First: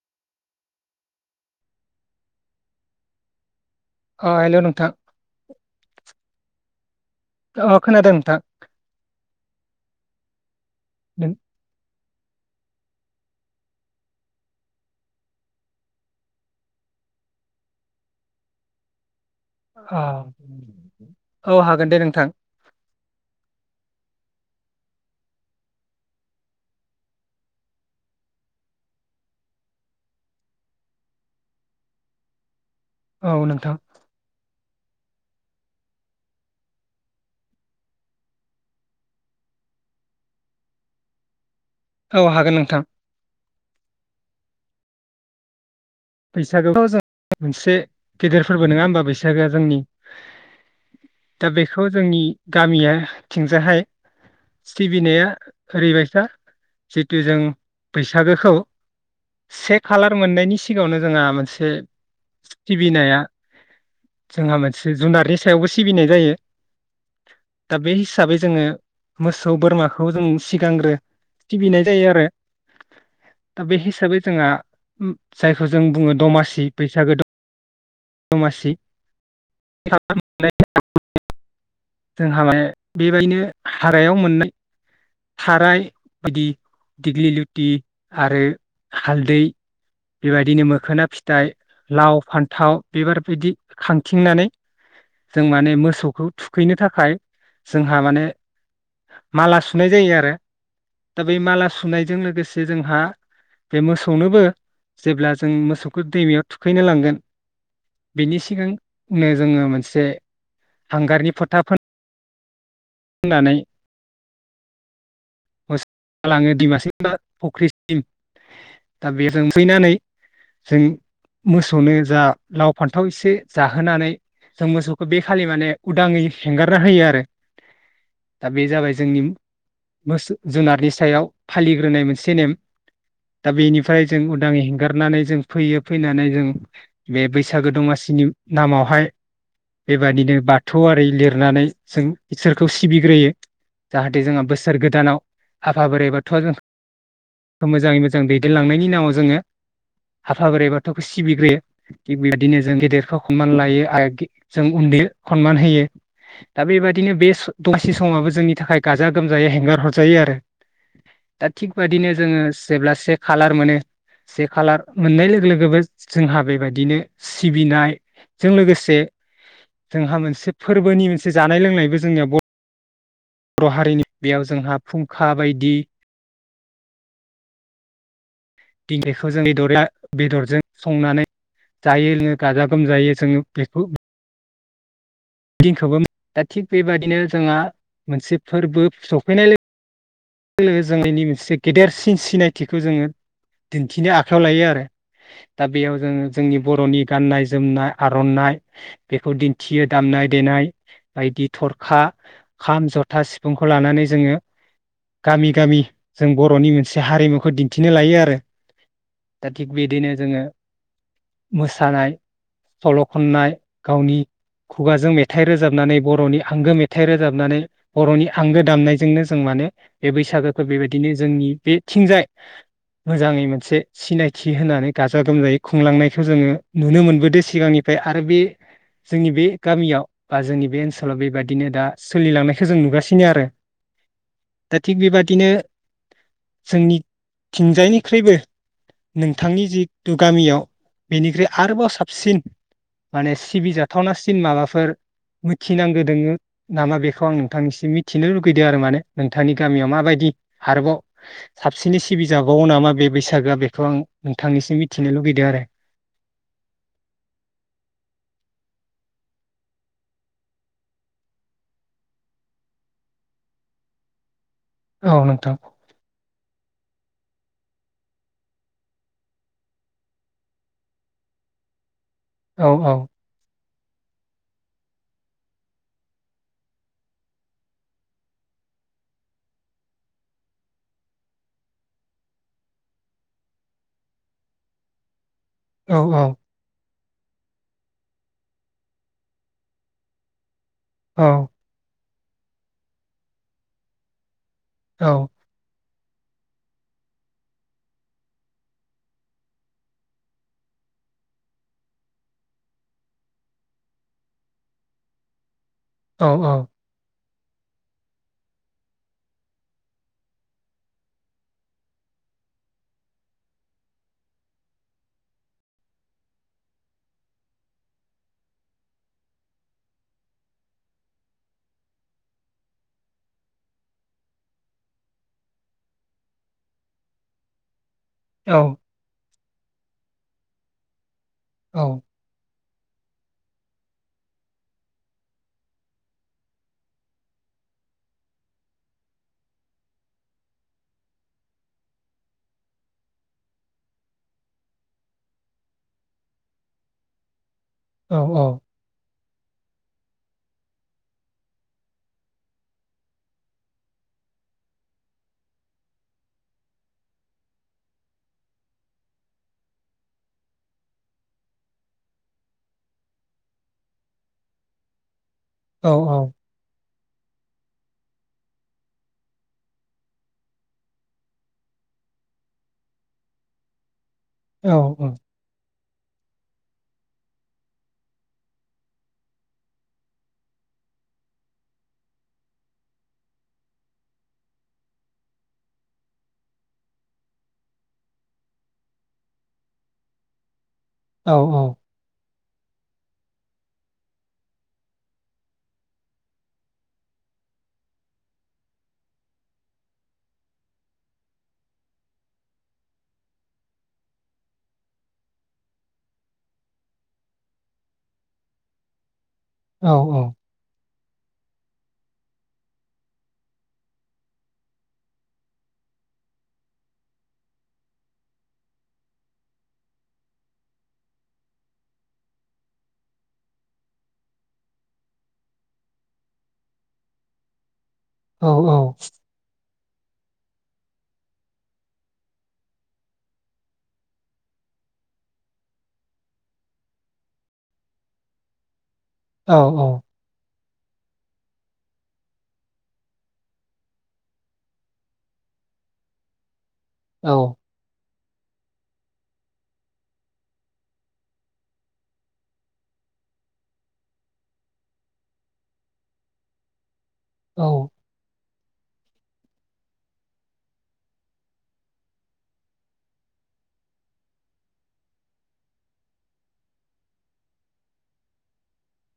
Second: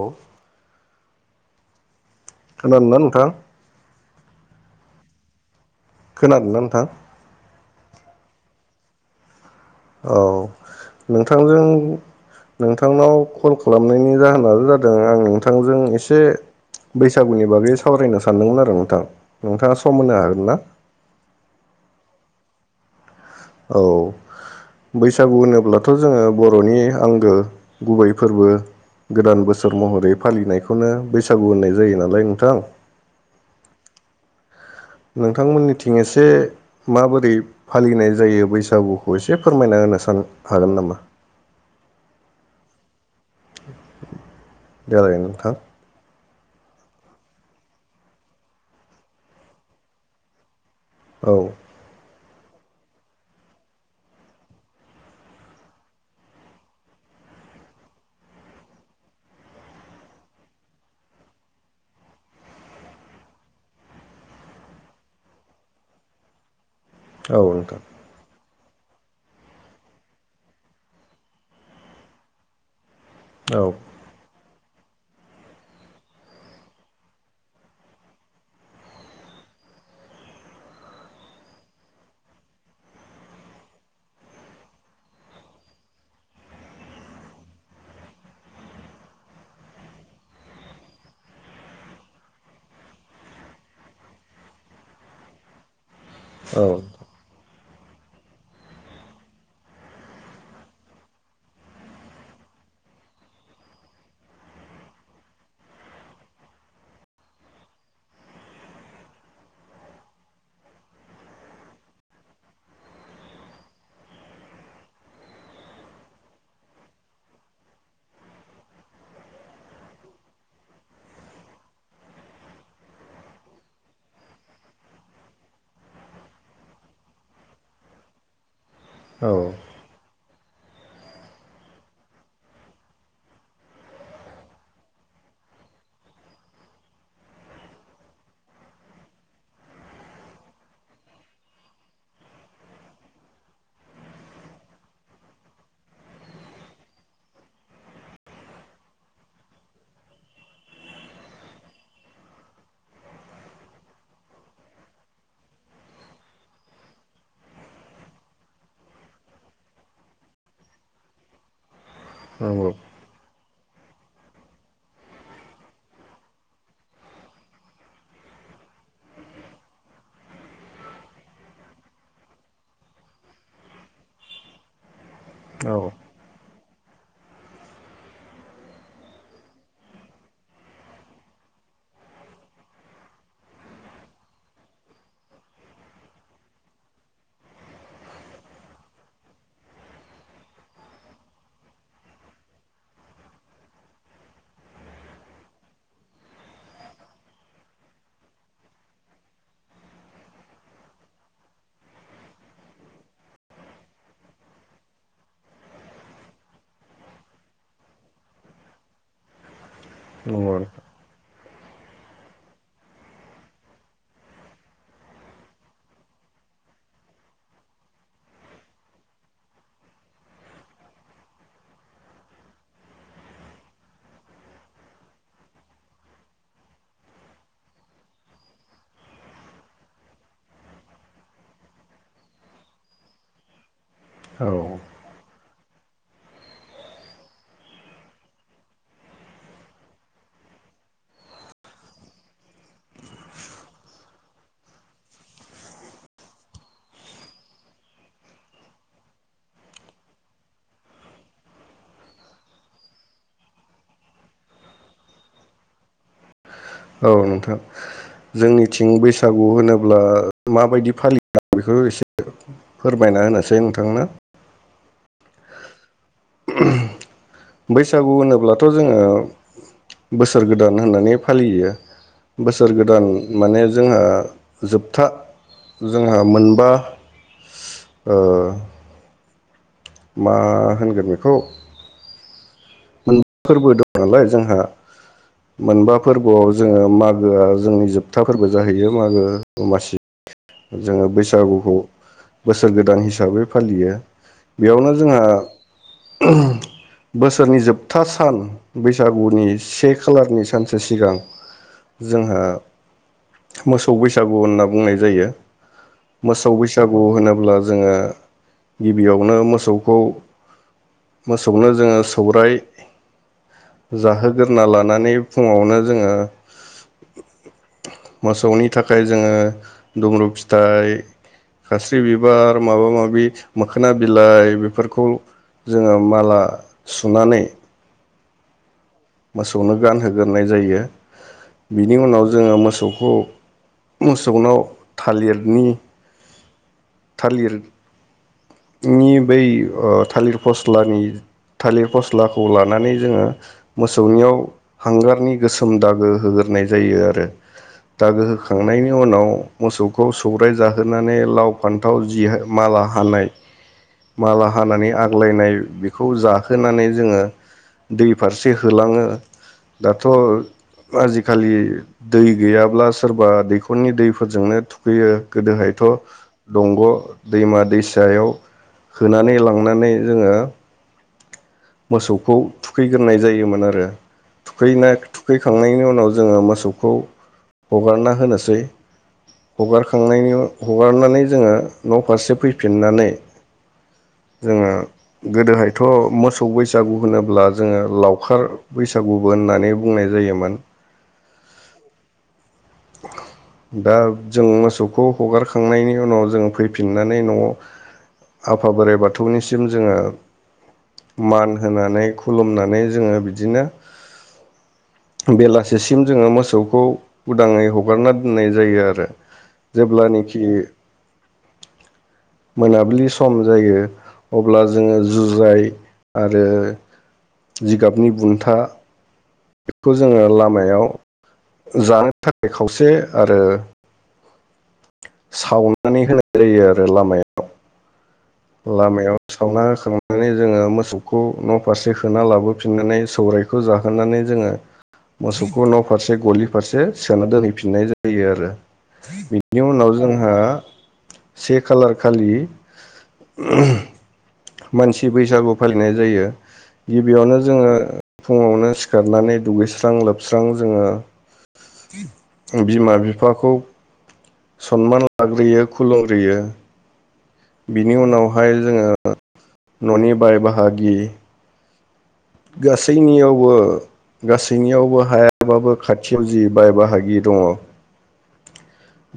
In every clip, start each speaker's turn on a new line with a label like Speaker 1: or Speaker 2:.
Speaker 1: औ खोनादोंना नोंथां?
Speaker 2: ओ हेल' नोंथां।
Speaker 1: खोनादोंना नोंथां?
Speaker 2: अ खोनादों नोंथां।
Speaker 1: औ
Speaker 2: नों
Speaker 1: नोंथांजों नोंथांनाव कल खालामनायनि जाहोनानो जादों आं नोंथांजों एसे बैसागुनि बागै सावरायनो सानदोंमोन आरो नोंथां। नोंथाङा सम
Speaker 2: अ
Speaker 1: होनो हागोन ना
Speaker 2: औ हागोन दे नोंथां।
Speaker 1: औ बैसागु होनोब्लाथ' जोङो बर'नि आंगो गुबै फोरबो गोदान बोसोर महरै फालिनायखौनो बैसागु होननाय जायो नालाय नोंथां।
Speaker 2: औ नोंथां।
Speaker 1: नोंथांमोननिथिं एसे माबोरै फालिनाय जायो बैसागुखौ एसे फोरमायना होनो सान हागोन नामा?
Speaker 2: औ हागोन नोंथां।
Speaker 1: देलाय नोंथां
Speaker 2: बैसागोआवथ' जों मोनसे गेदेरफोरबो नोङा होमबा बैसागोआ जोंनि?
Speaker 1: औ
Speaker 2: दा बेखौ जोंनि गामियाथिंजाहाय सिबिनाया ओरैबायसा जिटु जों बैसागोखौ से खालार मोननायनि सि सिगाङावनो जोंहा मोनसे सिबिनाया जोंहा मोनसे जुनारनि सायावबो सिबिनाय जायो। दा
Speaker 1: नोंथां
Speaker 2: बे हिसाबै ज जोङो मोसौ बोरमाखौ जों सिगांग्रो सिबिनाय जायो आरो दा
Speaker 1: औ
Speaker 2: बे हिसाबै जोंआ उम जायखौ जों बुङो दमासि बैसागो द दमासि [unintelligible] जोंहा माने बेबायदिनो हाग्रायाव मोननाय थाराय बिदि दिग्लि लुटि आरो हालदै बेबायदिनो मोखोना फिथाइ, लाव, फान्थाव बेबार फैदि खांथिंनानै जों माने मोसौ खौ
Speaker 1: औ
Speaker 2: थुखैनो थाखाय जोंहा माने सुनाय जायो आरो दा बे माला सुनायजों लोगोसे जोंहा बे मोसौनोबो जेब्ला जों मोसौखौ दैमायाव थुखैनो लांगोन बेनि सिगांनो जोङो मोनसे हांगारनि फोथा फो ननानै मोसौखौ लाङो दैमासिम बा फुख्रिसिम दा बेजों फैनानै जों मोसौनो जा लाव फान्थाव एसे जाहोनानै जों मोसौखौ बे खालि माने उदाङै हेंगारना होयो आरो दा बे जाबाय जोंनि
Speaker 1: औ
Speaker 2: सु जुनारनि सायाव फालिग्रोनाय मोनसे नेम दा बेनिफ्राय जों उदां हेंगारनानै जों फैयो फैनानै जों बे बैसागो दमासिनि नामावहाय बेबादिनो बाथौआरि लिरनानै जों इसोरखौ सिबिग्रोयो जाहाथे जोंहा बो सोर गोदानाव आफा बोराइ बाथौआ जोंखौ मोजाङै मोजां दैदेनलांनायनि नामाव जोङो आफा बोराइ बाथौखौ सिबिग्रोयो थिग बेबायदिनो जों गेदेरखौ सनमान लायो आरो जों उन्दै सनमान होयो दा बेबदिनो बे दसे समाबो जोंनि थाखाय गाजा गोम जायै हेंगार हरजायो आरो दा थिग बेबायदिनो जोङो
Speaker 1: नंगौ
Speaker 2: जेब्ला से खालार मोनो से खालार मोननाय लोगो लोगोबो जोंहा बेबायदिनो सिबिनायजों लोगोसे जोंहा मोनसे फोरबोनि मोनसे जानाय लोंनायबो जोंनिया बर' हारिनि बेयाव जोंहा फुं खा
Speaker 1: औ
Speaker 2: बायदि दिंगिखौ जों बेदरजों संनानै जायो लोङो गाजा गोमजायायोै जोङो बेखौ दिनखौबो दा थिग बेबादिनो जोंहा मोनसे फोरबो सफैनाय लो गो जोंनि मोनसे गेदेरसिन सिनायथिखौ जोङो दिन्थिनो आखायाव लायो आरो दा बेयाव जोङो जोंनि बर'नि गाननाय जोमनाय आर'नाइ बेखौ दिन्थियो दामनाय देनाय बायदि थरखा, खाम, जथा, सिफुंखौ लानानै जोङो। गामि गामि जों बर'नि मोनसे हारिमुखौ दिन्थिनो लायो आरो थिक बिदिनो जोङो
Speaker 1: नंगौ नोंथां
Speaker 2: मोसानाय सल' खननाय गावनि खुगाजों मेथाइ रोजाबनानै बर'नि आंगो मेथाइ रोजाबनानै बर'नि आंगो दामनायजोंनो जों माने बे बैसागोखौ बेबायदिनो जोंनि बेथिंजाय मोजाङै मोनसे सिनायथि होनानै गाजा गोमजायै खुंलांनायखौ जोङो नुनो मोनबोदों सिगांनिफ्राय आरो बे जोंनि बे गामियाव बा जोंनि बे ओनसोलाव बेबायदिनो दा सोलिलांनायखौ जों नुगासिनो आरो।
Speaker 1: औ
Speaker 2: दा
Speaker 1: औ
Speaker 2: थिग बेबादिनो जोंनिथिंजायनिख्रुइबो नोंथांनि जिथु गामियाव बेनिख्रुइ आरोबाव साबसिन माने सिबिजाथावनासिन माबाफोर मिथिनांगौ दोङो नामा बेखौ आं नोंथांनिसिम मिथिनो लुगैदों आरो माने? नोंथांनि गामियाव माबायदि आरोबाव साबसिनै सिबिजाबावो नामा बे बैसागोआ बेखौ आं नोंथांनिसिम मिथिनो लुगैदों आरो?
Speaker 1: औ नोंथां जोंनिथिं बैसागु होनोब्ला माबायदि फालियो आं बेखौ एसे फोरमायना होनोसै नोंथांनो।
Speaker 2: औ नोंथां
Speaker 1: बैसागु होनोब्लाथ' जोङो बोसोर गोदान होननानै फालियो।
Speaker 2: औ
Speaker 1: बोसोर
Speaker 2: औ
Speaker 1: गोदान माने ओ जोंहा जोबथा जोंहा मोनबा ओ मा होनगोन बेखौ मोनबा फोरबो दं नालाय जोंहा
Speaker 2: औ
Speaker 1: मोनबा फोरबोआव जोङो मा गोआ जोंनि जोबथाफोरबो जाहैयो मागो दमासि। जोङो
Speaker 2: औ
Speaker 1: बैसागुखौ बोसोर गोदान हिसाबै फालियो। बेयावनो
Speaker 2: औ
Speaker 1: जोंहा बोसोरनि जोब था सान बैसागुनि से खालारनि सानसे सिगां जोंहा मोसौ बैसागु होनना बुंनाय जायो।
Speaker 2: औ
Speaker 1: मोसौ बैसागु होनो ब्ला जोङो गिबियावनो मोसौखौ मोसौनो जोङो सौराय जाहोग्रोना लानानै फुङावनो जोङो मोसौनि थाखाय जोङो दुमरू फिथाइ खास्रि बिबार माबा माबि मोखोना बिलाइ बेफोरखौ जोङो माला सुनानै
Speaker 2: औ
Speaker 1: मोसौनो गानहोग्रोनाय जायो बिनि उनाव जोङो मोसो मोसौखौ मोसौनाव थालिरनि थालिर नि बै थालिर फस्लानि थालिर फस्लाखौ लानानै जोङो मोसौनियाव हांगारनि गोसोम दागो होग्रोनाय जायो आरो
Speaker 2: औ
Speaker 1: दागो होखांनायनि उनाव मोसौखौ सौराय जाहोनानै लाव फान्थाव जि माला हानाय माला हानानै आग्लायनाय बेखौ जाहोनानै जोङो दै फारसे होलाङो दाथ' आजिखालि दै गैयाब्ला सोरबा दैखरनि दैफोरजोंनो थुखैयो। गोदोहायथ'
Speaker 2: औ औ
Speaker 1: दंग' दैमा दैसायाव होनानै लांनानै जोङो मोसौखौ थुखैग्रोनाय जायोमोन आरो थुखैनाय
Speaker 2: औ औ
Speaker 1: थुखैखांनायनि उनाव ओ जों मोसौखौ हागारना होनोसै हागारखांनायनि हगारनानै जोंङो न' फारसे फैफिननानै जोंंङो गोदोहायथ' मोसौ मोसौ बैसागु होनोब्ला जोंङो लावखार बैसागुबो होननानै बुंनाय जायोमोन
Speaker 2: औ औ
Speaker 1: दा जों मोसौखौ हगारखांनायनि उनाव जों फैफिननानै न'आव आफा बोराइ बाथौनिसिम जोंङो मान होनानै खुलुमनानै जोंङो बिदिनो बेलासिसिम जोंङो मोसौखौ उदांङै हगारना दोननाय जायो आरो जेब्लानेखि मोनाबिलि सम जायो अब्ला जोंङो जुजाय आरो जिगाबनि बुन्था बेखौ जोंङो लामायाव जानो थाखाय खावसे आरो सावनानै होनाय जायो आरो लामायाव लामायाव सावना होखां नानै जोंङो मोसौखौ न' फारसे होना लाबोफिननानै सौरायखौ जाहोनानै जोंङो मोसौखौ न' फारसे गलि फारसे सोना दोनहैफिननाय जायो आरो बिनि उनाव जोंहा से खाालार खालि मानसि बैसागु फालिनाय जायो गिबियावनो जोंङो फुङावनो सिखारनानै दुगैस्रां लोबस्रां जोंङो बिमा बिफाखौ सनमान लाग्रोयो खुलुमग्रोयो बिनि उनाव बेवहाय जोंङो न'नि बाय बाहागि गासैनियावबो गासैनियावबो हायाबाबो खाथियाव जि बाय बाहागि दंङ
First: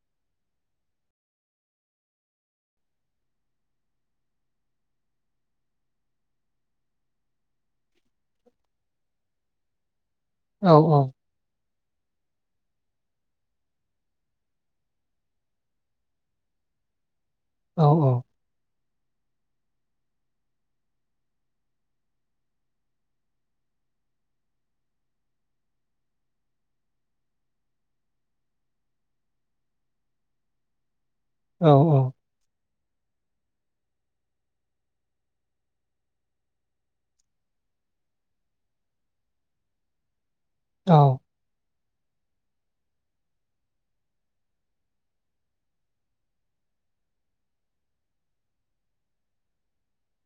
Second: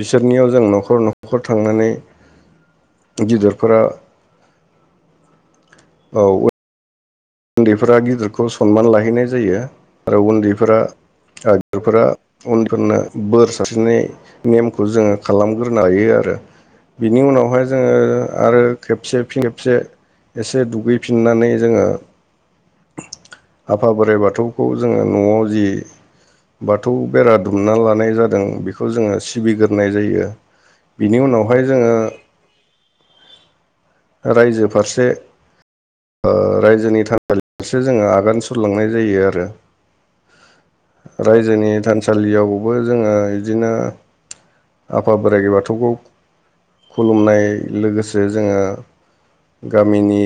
Speaker 1: बिसोरनियाव जों न'खर न'खर थांनानै गिदिरफोरा औ उन्दैफोरा गिदिरखौ सनमान लाहैनाय जायो आरो उन्दैफोरा ओ फोरा उन्दैफोरनो बोर सारस्रिनाय नेमखौ जोंङो खालामग्रोनो हायो आरो बि बिनि उनावहाय जोंङो आरो खेबसे फिन खेबसे एसे दुगैफिननानै जोंङो आफा बोराइ बाथौखौ जोंङो न'आव जि बाथौ बेरा दुमना लानाय जादों बेखौ जोंङो सिबिग्रोनाय जायो बिनि उनावहाय
Speaker 2: औ
Speaker 1: जोंङो
Speaker 2: औ
Speaker 1: रायजो फारसे ओ रायजोनि थानसालि फारसे जोंङो आगान सुरलांनाय जायो आरो रायजोनि थान थानसालियावबो जोंङो बिदिनो आफा बोराइ बाथौखौ खुलुमनाय लोगोसे जोंङो गामिनि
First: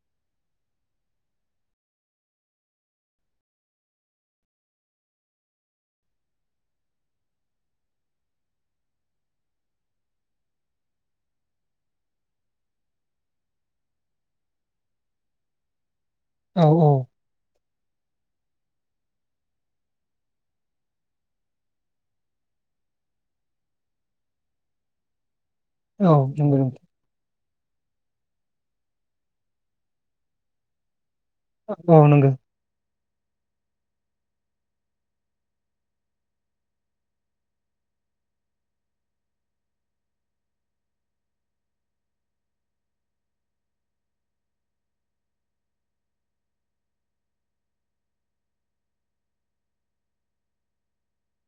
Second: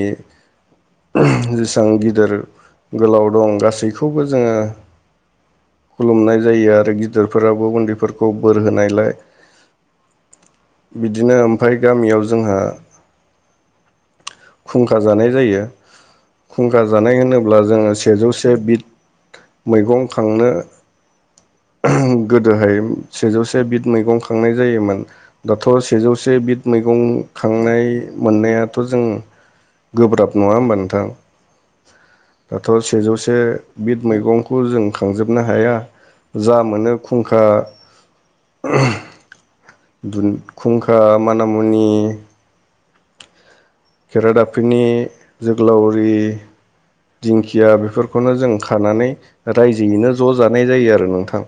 Speaker 1: जेसेबां गिदिर गोलाव दं गासैखौबो जोंङो खुलुमनाय जायो आरो गिदिरफोराबो उन्दैफोरखौ बोर होनायलाय बिदिनो ओमफाय गामियाव जोंहा खुंखा जानाय जायो खुंखा
Speaker 2: औ
Speaker 1: जानाय होनोब्ला जोङो सेजौ से से बिद मैगं खांनो गोदोहाय सेजौसे बिद मैगं खांनाय जायोमोन दाथ' सेजौसे
Speaker 2: नंगौ
Speaker 1: बिद मैगं खांनाय मोननायाथ' जों गोब्राब नंङा होमबा नोंथां
Speaker 2: औ नंगौ
Speaker 1: दाथ' सेजौसे बिद मैगंखौ जों खांजोबनो हाया जा मोनो खुंखा खुंखा मानि मुनि खेरादाफिनि, जोगलावरि, दिंखिया बेफोरखौनो जों खानानै रायजोयैनो ज' जानाय जायो आरो नोंथां।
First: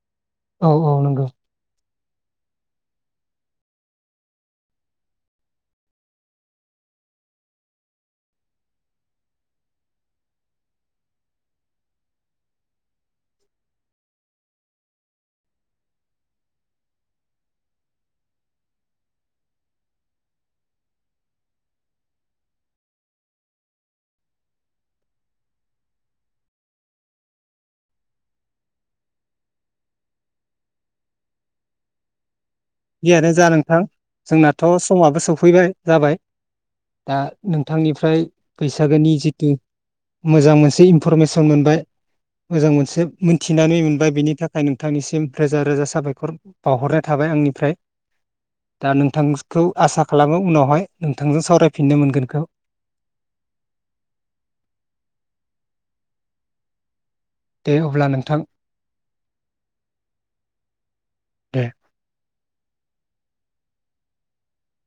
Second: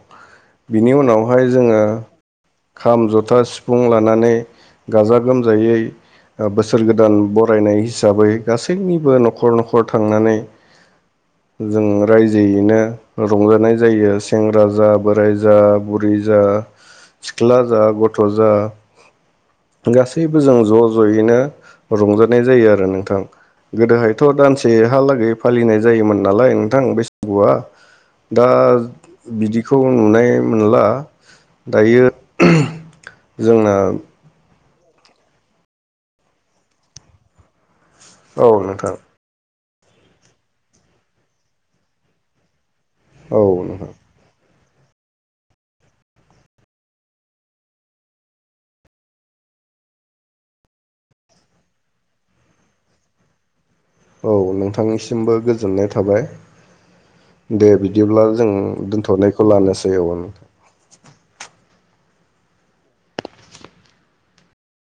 Speaker 2: औ औ
Speaker 1: बिनि
Speaker 2: नंगौ।
Speaker 1: उनावहाय जोङो खाम, जथा, सिफुं लानानै गाजा-गोमजायै बोसोर गोदान बरायनाय हिसाबै गासैनिबो न'खर-न'खर थांनानै जों रायजोयैनो रंजानाय जायो। सेंग्रा जा, बोराय जा, बुरै जा, सिख्ला जा, गथ' जा गासैबो जों ज'- ज'यैनो रंजानाय जायो आरो नोंथां। गोदोहायथ' दानसेहालागै फालिनाय जायोमोन नालाय नोंथां बैसागुआ, दा बिदिखौ नुनो मोनला। दायो
Speaker 2: जियानो जा
Speaker 1: जोंना
Speaker 2: नोंथां जोंना थ' समाबो सफैबाय जाबाय, दा नों थांनिफ्राय
Speaker 1: औ नोंथां
Speaker 2: बैसागोनि जिथु मोजां मोनसे इनफरमेसन मोनबाय, मोजां मोन से
Speaker 1: औ
Speaker 2: मिथिनानै
Speaker 1: नोंथां
Speaker 2: मोनबाय बिनि थाखाय थांनिसिम रोजा-रोजा साबायखर बावहरनाय थाबाय आंनिफ्राय। ओमफ्राय दा नोंथांखौ आसा खालामो उनावहाय नोंथांजों सावरायफिननो मोनगोनखौ।
Speaker 1: औ नोंथांनिसिमबो गोजोननाय थाबाय। दे
Speaker 2: अब्ला
Speaker 1: बिदिब्ला
Speaker 2: नोंथां
Speaker 1: जों दोनथ'नायखौ लानोसै औ
Speaker 2: दे।